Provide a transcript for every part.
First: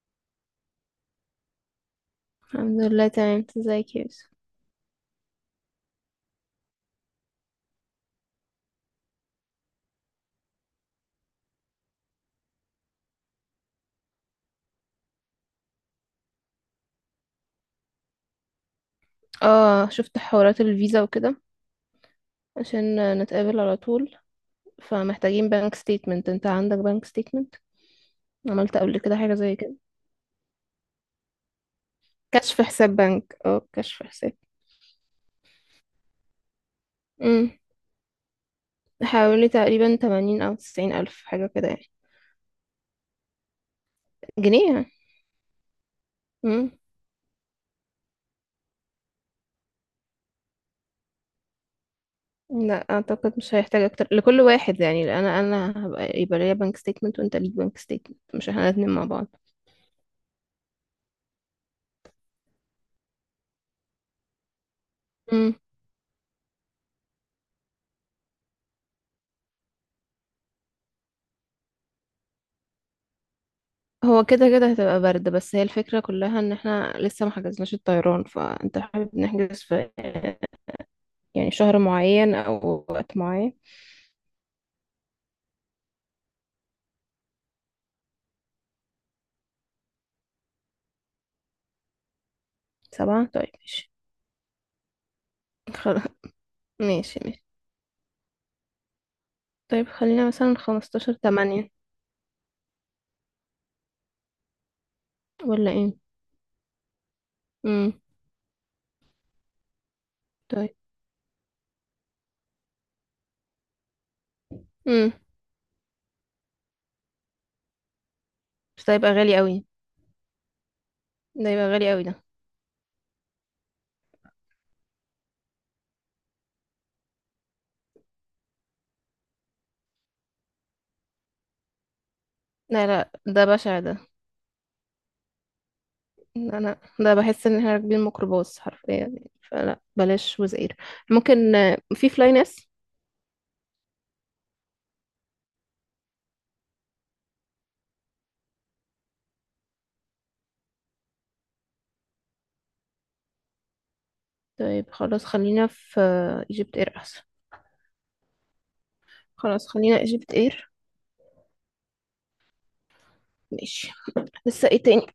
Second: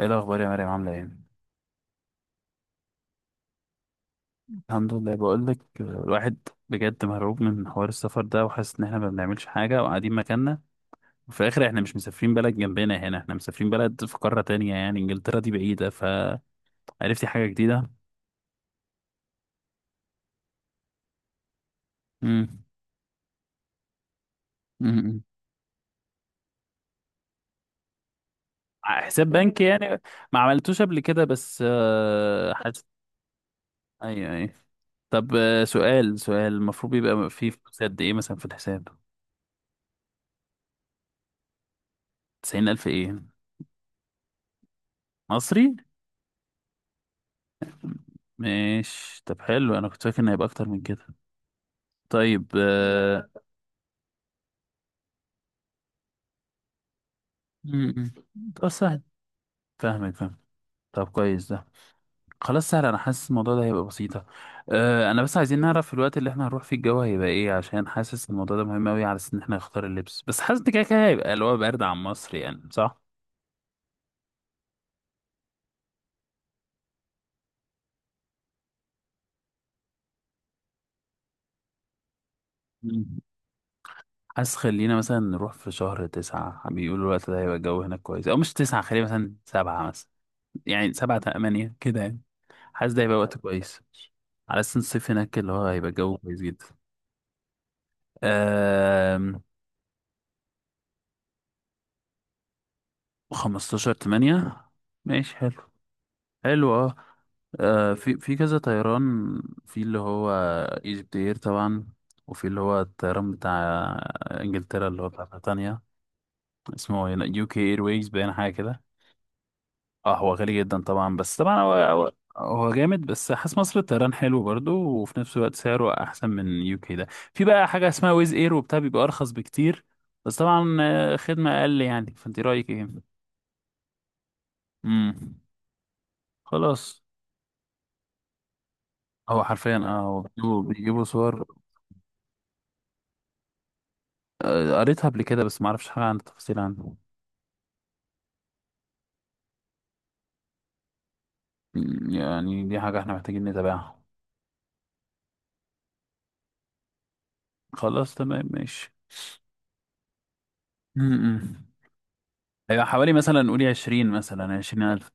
ايه الاخبار يا مريم؟ عامله ايه؟ الحمد لله تمام. انت ازيك يا يوسف؟ الحمد لله. بقول لك الواحد بجد مرعوب من حوار السفر ده، وحاسس ان احنا ما بنعملش حاجه وقاعدين مكاننا. وفي الاخر احنا مش مسافرين بلد جنبنا، هنا احنا مسافرين بلد في قاره تانية، يعني انجلترا دي بعيده، فعرفتي حاجه جديده. اه شفت حوارات الفيزا وكده امم. عشان نتقابل على طول. امم. فمحتاجين بنك ستيتمنت. انت عندك بنك ستيتمنت؟ عملت قبل كده حساب حاجة زي بنكي كده؟ يعني؟ ما عملتوش قبل كده، بس كشف حاسس. حساب بنك، اه كشف ايوه، حساب. ايوه. طب، سؤال سؤال، المفروض يبقى فيه امم فلوس قد ايه مثلا في الحساب؟ حوالي تقريبا 80 او 90 الف حاجة كده يعني. 90,000 ايه؟ جنيه يعني. مصري؟ امم ماشي. طب حلو، انا كنت فاكر ان هيبقى اكتر من كده. طيب. لا اعتقد مش هيحتاج اكتر لكل واحد يعني. انا هبقى يبقى ليا بنك ستيتمنت وانت ليك بنك م- م. ستيتمنت، مش احنا طب الاتنين سهل. مع بعض. فاهمك، فاهم. طب كويس ده. خلاص، سهل. انا حاسس الموضوع ده هيبقى بسيطة. انا بس عايزين نعرف في الوقت اللي احنا هنروح فيه الجو هيبقى ايه، عشان حاسس الموضوع ده مهم قوي على اساس ان احنا نختار اللبس. بس حاسس ان كده كده هيبقى اللي هو برد عن مصر، يعني صح؟ هو كده كده هتبقى برد، بس هي الفكرة كلها ان احنا لسه ما حجزناش الطيران. فانت حابب نحجز في يعني شهر معين او وقت م. معين؟ حاسس خلينا مثلا نروح في شهر تسعة، بيقولوا الوقت ده هيبقى الجو هناك كويس. أو مش تسعة، خلينا مثلا سبعة مثلا. يعني سبعة، تمانية، كده، يعني حاسس ده هيبقى سبعة وقت طيب كويس. ماشي. على أساس الصيف هناك اللي هو هيبقى خلاص الجو كويس ماشي ماشي. جدا. طيب خلينا مثلا خمستاشر تمانية، 15/8. ماشي، حلو. ولا ايه؟ حلو، اه. امم في في كذا طيران. في اللي هو طيب. ايجيبت اير طبعا. وفي اللي هو الطيران بتاع انجلترا، اللي هو امم بتاع بريطانيا. اسمه يو كي اير ويز، باين حاجة كده. بس ده يبقى غالي قوي. اه، هو غالي جدا طبعا، بس ده طبعا يبقى هو غالي قوي هو. ده. هو جامد، بس حاسس مصر الطيران حلو برضو، وفي نفس الوقت سعره احسن من يو كي ده. في بقى حاجة اسمها ويز اير وبتاع بيبقى ارخص بكتير. بس طبعا خدمة اقل، يعني فانت رأيك لا ايه؟ لا، ده بشع ده. امم. انا خلاص. ده بحس ان احنا راكبين ميكروباص حرفيا يعني. هو حرفيا، فلا اه، هو بلاش بيجيبوا وزير. بيجيبوا ممكن صور. في فلاي ناس. قريتها قبل كده، بس ما اعرفش حاجة عن التفاصيل عنه. يعني دي حاجة احنا محتاجين نتابعها. طيب خلاص خلينا في ايجيبت اير احسن. خلاص، تمام، ماشي. خلاص خلينا ايجيبت اير. امم. هيبقى حوالي مثلا نقول ماشي. عشرين، مثلا لسه عشرين ايه تاني؟ ألف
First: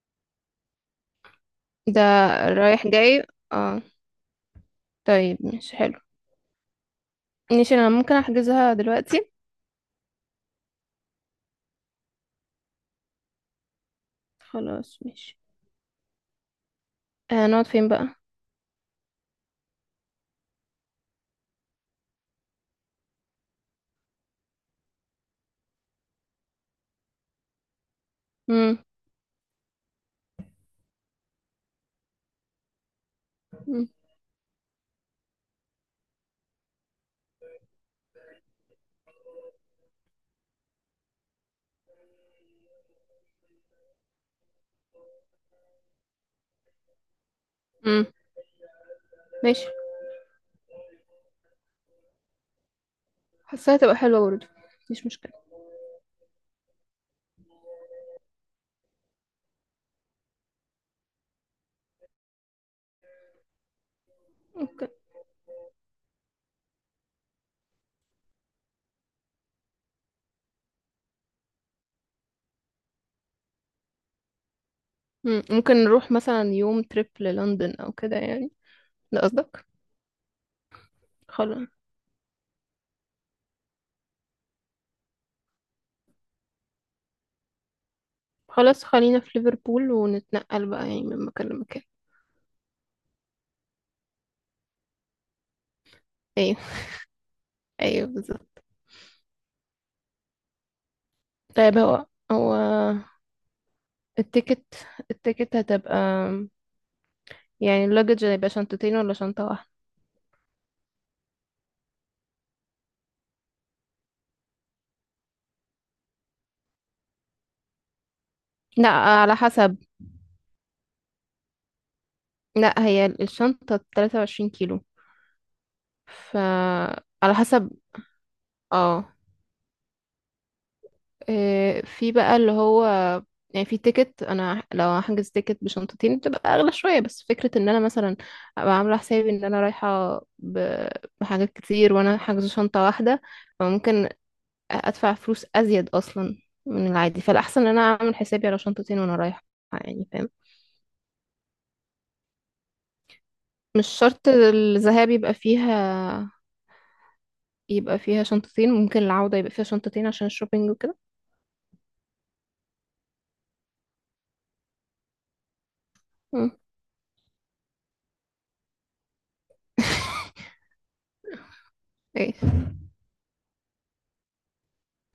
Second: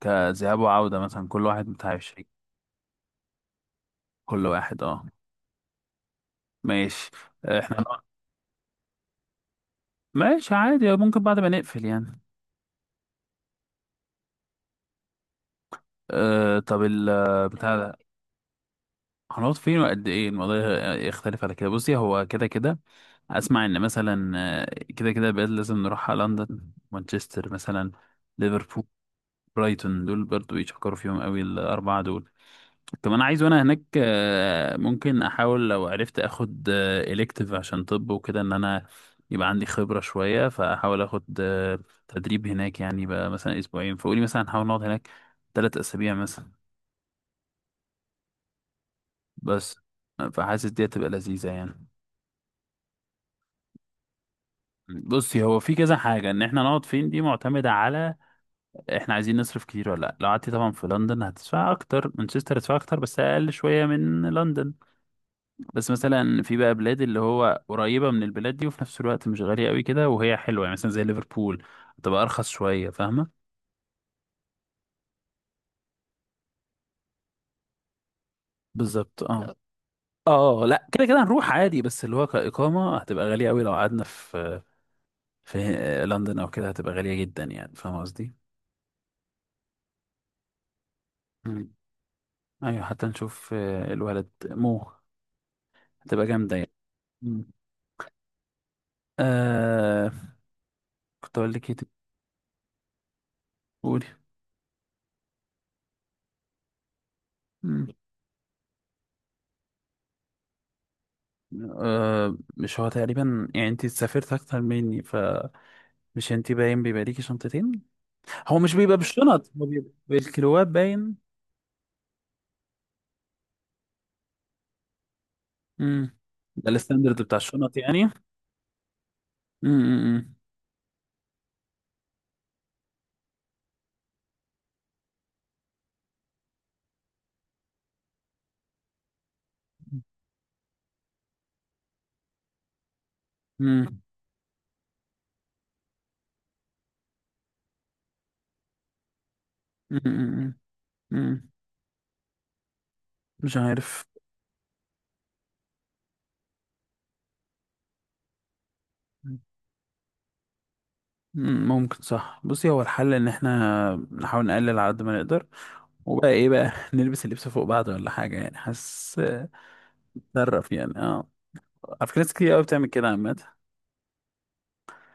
كذهاب وعودة مثلا، كل واحد بتاع ده عشرين. رايح جاي. اه كل واحد، اه. طيب ماشي حلو. ماشي. ماشي احنا. انا ممكن احجزها دلوقتي. ماشي عادي، ممكن بعد ما نقفل يعني. خلاص ماشي. طب آه نقعد بتاع فين ده. بقى؟ هنقعد فين؟ وقد ايه الموضوع؟ يختلف على كده. بصي، هو كده كده. اسمع ان مثلا، كده كده بقى لازم نروح على لندن، مانشستر مثلا، مم. ليفربول. برايتون، دول برضو يشكروا فيهم قوي الاربعه دول. كمان عايز وانا هناك مم. ممكن احاول لو عرفت اخد الكتيف عشان طب وكده، ان انا يبقى عندي خبره شويه، فاحاول اخد تدريب هناك، يعني بقى مثلا اسبوعين. فقولي مثلا هنحاول نقعد هناك ثلاث اسابيع مثلا. مم. ماشي، بس، فحاسس دي هتبقى لذيذه يعني. حاساها تبقى حلوة برضه. مفيش مشكلة. بصي، هو في كذا حاجة، ان احنا نقعد فين دي معتمدة على احنا عايزين نصرف كتير ولا لا. لو قعدتي طبعا في لندن هتدفع اكتر، مانشستر هتدفع اكتر بس اقل شوية من لندن. ممكن. بس مثلا في بقى بلاد اللي هو قريبة من البلاد دي وفي نفس الوقت مش غالية قوي كده، وهي حلوة يعني، مثلا زي ليفربول تبقى ارخص شوية، فاهمة؟ مم. ممكن نروح مثلا يوم تريب للندن او كده يعني؟ ده بالظبط، اه. قصدك؟ اه لا، كده كده هنروح خلاص. عادي، بس اللي هو كإقامة هتبقى غالية قوي لو قعدنا في في لندن او كده هتبقى غالية جدا، يعني فاهمة قصدي؟ خلاص خلينا في ليفربول ونتنقل بقى يعني من مكان مم. لمكان. ايوه، حتى نشوف الولد مو. هتبقى جامدة ايوه يعني. مم. ايوه، بالظبط. آه كنت أقول لك إيه طيب تاني؟ هو قولي. التيكت التيكت هتبقى، يعني مم. اللوجج هيبقى شنطتين ولا شنطة واحدة؟ مش هو تقريبا، يعني أنت سافرت أكتر مني، فمش أنت باين بيبقى ليكي شنطتين. هو مش لا بيبقى على بالشنط، هو حسب. بيبقى بالكيلوات باين. لا هي الشنطة 23 كيلو. مم. ف ده الستاندرد على بتاع حسب. الشنط يعني. مم. اه. مم. إيه، في بقى اللي هو، يعني في تيكت. انا لو هحجز تيكت بشنطتين بتبقى اغلى شوية، بس فكرة ان انا مثلا ابقى عاملة حسابي ان انا رايحة بحاجات كتير وانا حاجزة شنطة واحدة. مم. فممكن ادفع فلوس ازيد اصلا من العادي. فالاحسن ان انا اعمل حسابي على شنطتين وانا رايحة. مم. يعني فاهم؟ مم. مم. مش مش عارف. شرط الذهاب يبقى فيها يبقى فيها شنطتين، ممكن العودة يبقى فيها شنطتين عشان الشوبينج وكده. ممكن صح. بصي، هو الحل ان احنا نحاول نقلل على قد ما نقدر. وبقى ايه مم. بقى، نلبس اللبس فوق بعض ولا حاجة، يعني حاسس نتصرف يعني، اه. على فكرة ايه، ناس كتير قوي بتعمل كده عامة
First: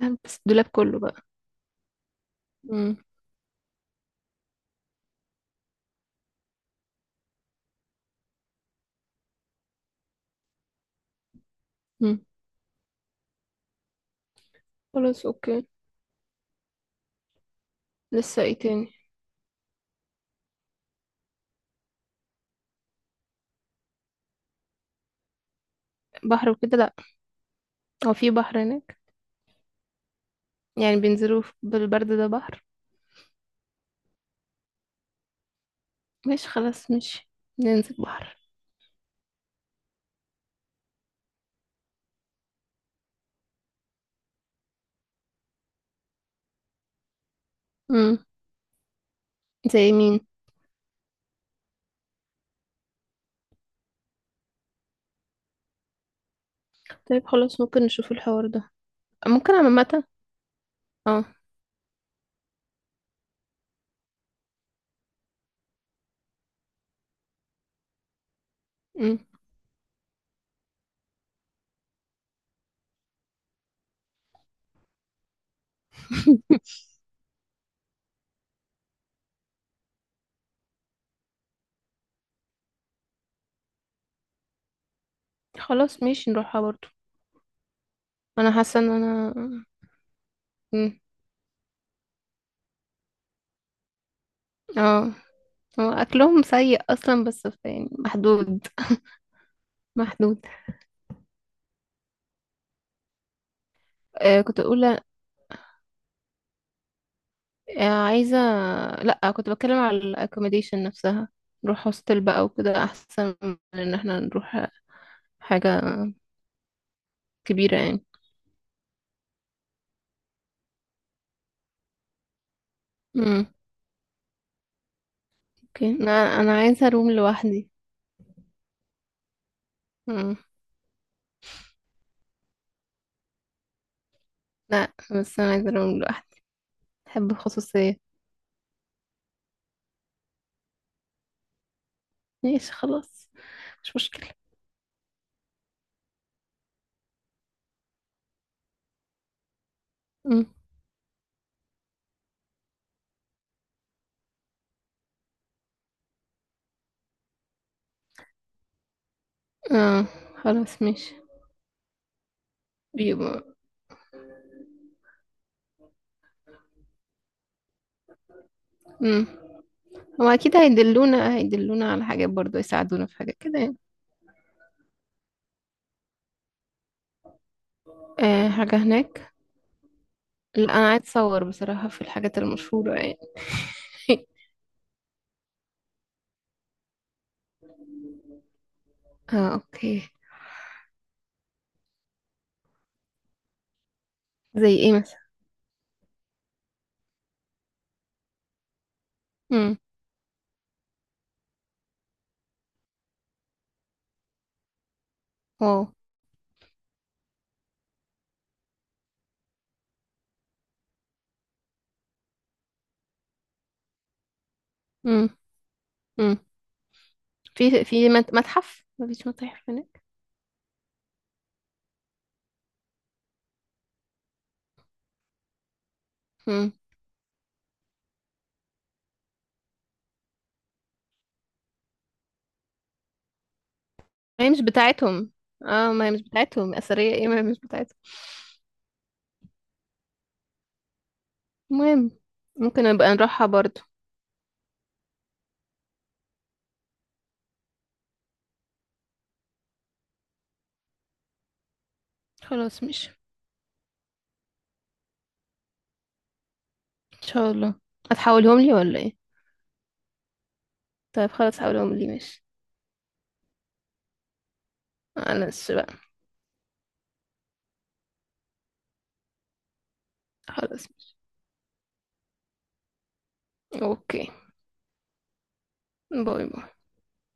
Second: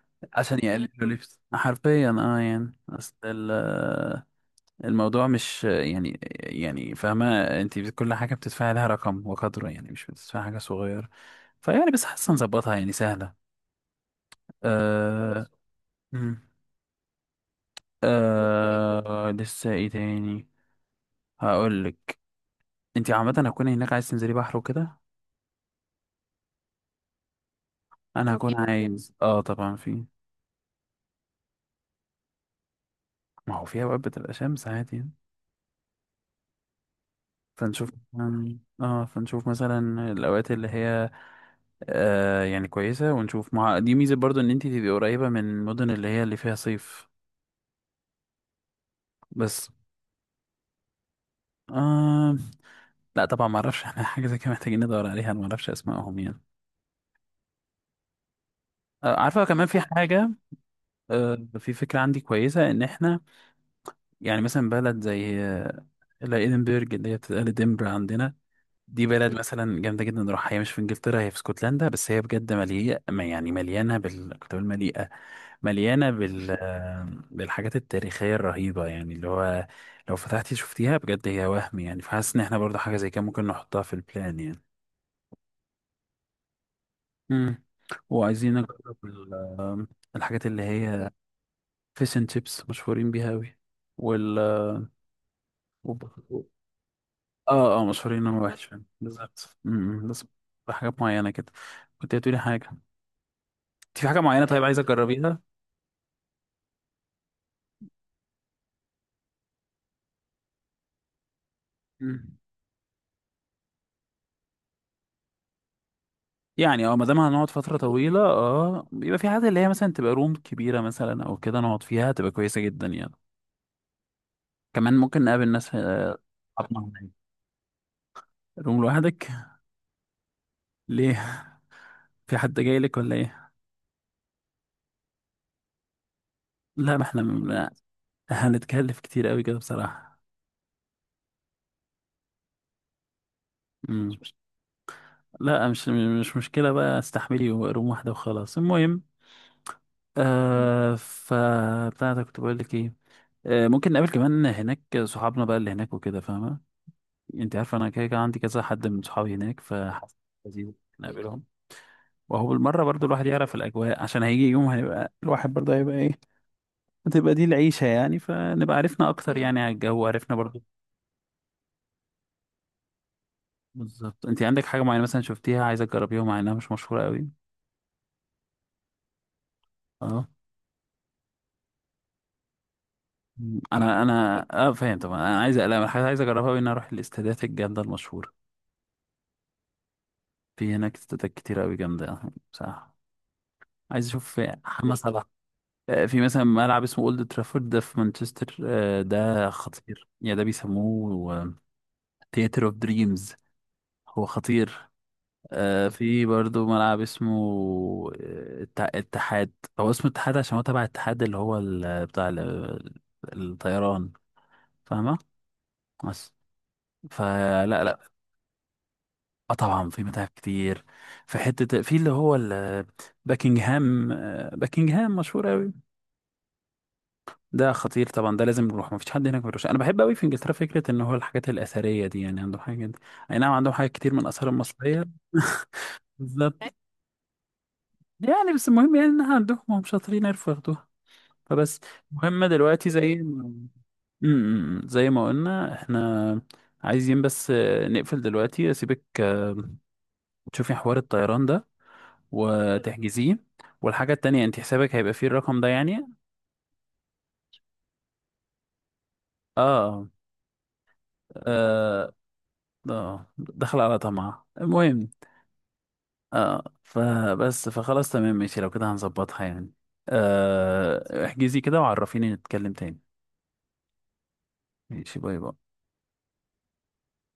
هلبس عشان الدولاب يقللوا كله بقى. لبس حرفيا، اه، يعني مم. اصل الموضوع مش يعني، فاهمة. انت كل حاجة بتدفعي لها رقم وقدره، يعني مش بتدفعي حاجة صغيرة. فيعني بس مم. حاسة نظبطها، يعني سهلة. خلاص آه. اوكي. مم. لسه ايه تاني؟ لسه ايه تاني؟ هقولك. انت عامة هتكوني هناك عايز تنزلي بحر وكده؟ بحر وكده لا. هو في انا هكون بحر هناك؟ عايز، اه طبعا في. يعني بينزلوا بالبرد ده بحر؟ ما هو في اوقات بتبقى شمس عادي يعني. ماشي خلاص ماشي، فنشوف ننزل بحر. مثلاً- اه فنشوف مثلا الاوقات اللي هي يعني كويسه، ونشوف. مع دي ميزه برضو ان انت تبقي قريبه من المدن اللي هي اللي فيها صيف. مم. بس، زي مين؟ آه لا طبعا ما اعرفش احنا حاجه زي كده محتاجين ندور عليها، انا ما اعرفش اسمائهم يعني. طيب خلاص، ممكن نشوف الحوار ده. عارفه ممكن كمان في عامة. حاجه. اه. في فكره عندي كويسه، ان احنا يعني مثلا بلد زي، لا، ادنبرج اللي هي بتتقال دنبر عندنا. دي مم. بلد مثلا جامده جدا، نروحها. هي مش في انجلترا، هي في اسكتلندا، بس هي بجد مليئه، ما يعني مليانه بال، كنت بقول مليئه. مليانة بال بالحاجات التاريخية الرهيبة، يعني اللي هو لو فتحتي شفتيها بجد هي وهم، يعني فحاسس إن احنا برضه حاجة زي كده ممكن نحطها في البلان يعني. خلاص ماشي، نروحها برضو. مم. انا وعايزين حاسه ان نجرب انا. الحاجات اللي مم. هي فيش اند شيبس مشهورين بيها أوي. وال اه، هو وب- اكلهم سيء اصلا بس اه، اه، يعني مشهورين انهم وحش محدود. فعلا. بالظبط. بس محدود. بحاجات معينة كده. كنت هتقولي حاجة؟ انت في حاجة آه معينة، كنت طيب عايزة اقول، تجربيها؟ آه عايزه. لا كنت بتكلم على الاكوموديشن نفسها. نروح هوستل بقى وكده احسن من ان احنا نروح حاجه. يعني، اه، ما دام هنقعد فترة كبيره يعني. طويلة، اه، بيبقى في حاجات اللي هي مثلا تبقى روم كبيرة مثلا او كده، نقعد فيها تبقى كويسة جدا يعني. امم كمان ممكن نقابل ناس اوكي. انا انا أصحابنا عايزه هناك. روم لوحدي. روم لوحدك؟ امم ليه؟ في حد جاي لك ولا ايه؟ لا بس انا عايزه روم لوحدي. لا ما احنا بحب لا، الخصوصيه. هنتكلف كتير قوي كده بصراحة. ماشي خلاص، مش مم. مشكله. لا مش، مش مشكلة، بقى استحملي روم واحدة وخلاص المهم. امم فبتاعتك، كنت بقول لك ايه؟ ممكن نقابل كمان هناك صحابنا بقى اللي هناك وكده، فاهمة؟ انت عارف انا كده كده عندي كذا حد من صحابي هناك، اه فحاسس لذيذ خلاص ماشي. نقابلهم. وهو بالمرة برضو الواحد يعرف بيبقى. الأجواء، عشان هيجي يوم هيبقى الواحد برضو هيبقى إيه، هتبقى دي العيشة يعني، فنبقى عرفنا امم أكتر يعني على الجو، هو عرفنا اكيد برضو. هيدلونا على حاجات برضو، يساعدونا في حاجات كده يعني. بالظبط. أنت عندك حاجة معينة مثلا شفتيها عايزة تجربيها مع إنها مش مشهورة قوي؟ آه حاجة هناك. أه. لا أنا عايز أصور بصراحة في الحاجات المشهورة يعني. مم. أنا فاهم طبعا، أنا عايز، لا أنا حاجة عايز أجربها قوي، إن أنا أروح الاستادات الجامدة المشهورة. اه أوكي. في هناك استادات كتير قوي جامدة. صح. عايز أشوف زي إيه محمد مثلا؟ صلاح. في مثلا ملعب اسمه اولد ترافورد، ده في مانشستر، ده امم خطير، يعني ده بيسموه ثياتر اوف دريمز. هو خطير. واو. في برضو ملعب اسمه الاتحاد. هو اسمه الاتحاد، عشان هو تبع الاتحاد اللي هو بتاع الطيران. فاهمة. امم بس، امم فلا، في لا. متحف. مفيش متاحف طبعا هناك؟ في متاحف كتير. في حتة في اللي هو باكنجهام، باكنجهام مشهور أوي. امم ده خطير طبعا، ده لازم نروح. مفيش حد هناك ما بيروحش. انا بحب قوي في انجلترا فكره ان هو الحاجات الاثريه دي، يعني عندهم حاجات. اي نعم، عندهم حاجات كتير من الاثار هي مش المصريه. بتاعتهم. اه ما هي مش بالظبط. بتاعتهم أثرية. ايه ما هي مش بتاعتهم. يعني بس المهم يعني انها عندهم، هم شاطرين يعرفوا ياخدوها. فبس، المهم، المهم ممكن دلوقتي نبقى زي نروحها ما، برضو. زي ما قلنا احنا عايزين بس نقفل دلوقتي، اسيبك تشوفي حوار الطيران ده خلاص مش. وتحجزيه. والحاجه التانية، انت حسابك هيبقى فيه الرقم ده يعني. ان شاء الله. هتحولهم لي ولا ايه؟ اه. طيب خلاص حولهم لي. اه، ماشي، دخل على طمع المهم. معلش بقى. اه، فبس، فخلاص تمام ماشي، لو كده هنظبطها يعني. خلاص ماشي احجزي كده وعرفيني نتكلم تاني. اوكي. ماشي، باي باي. باي باي.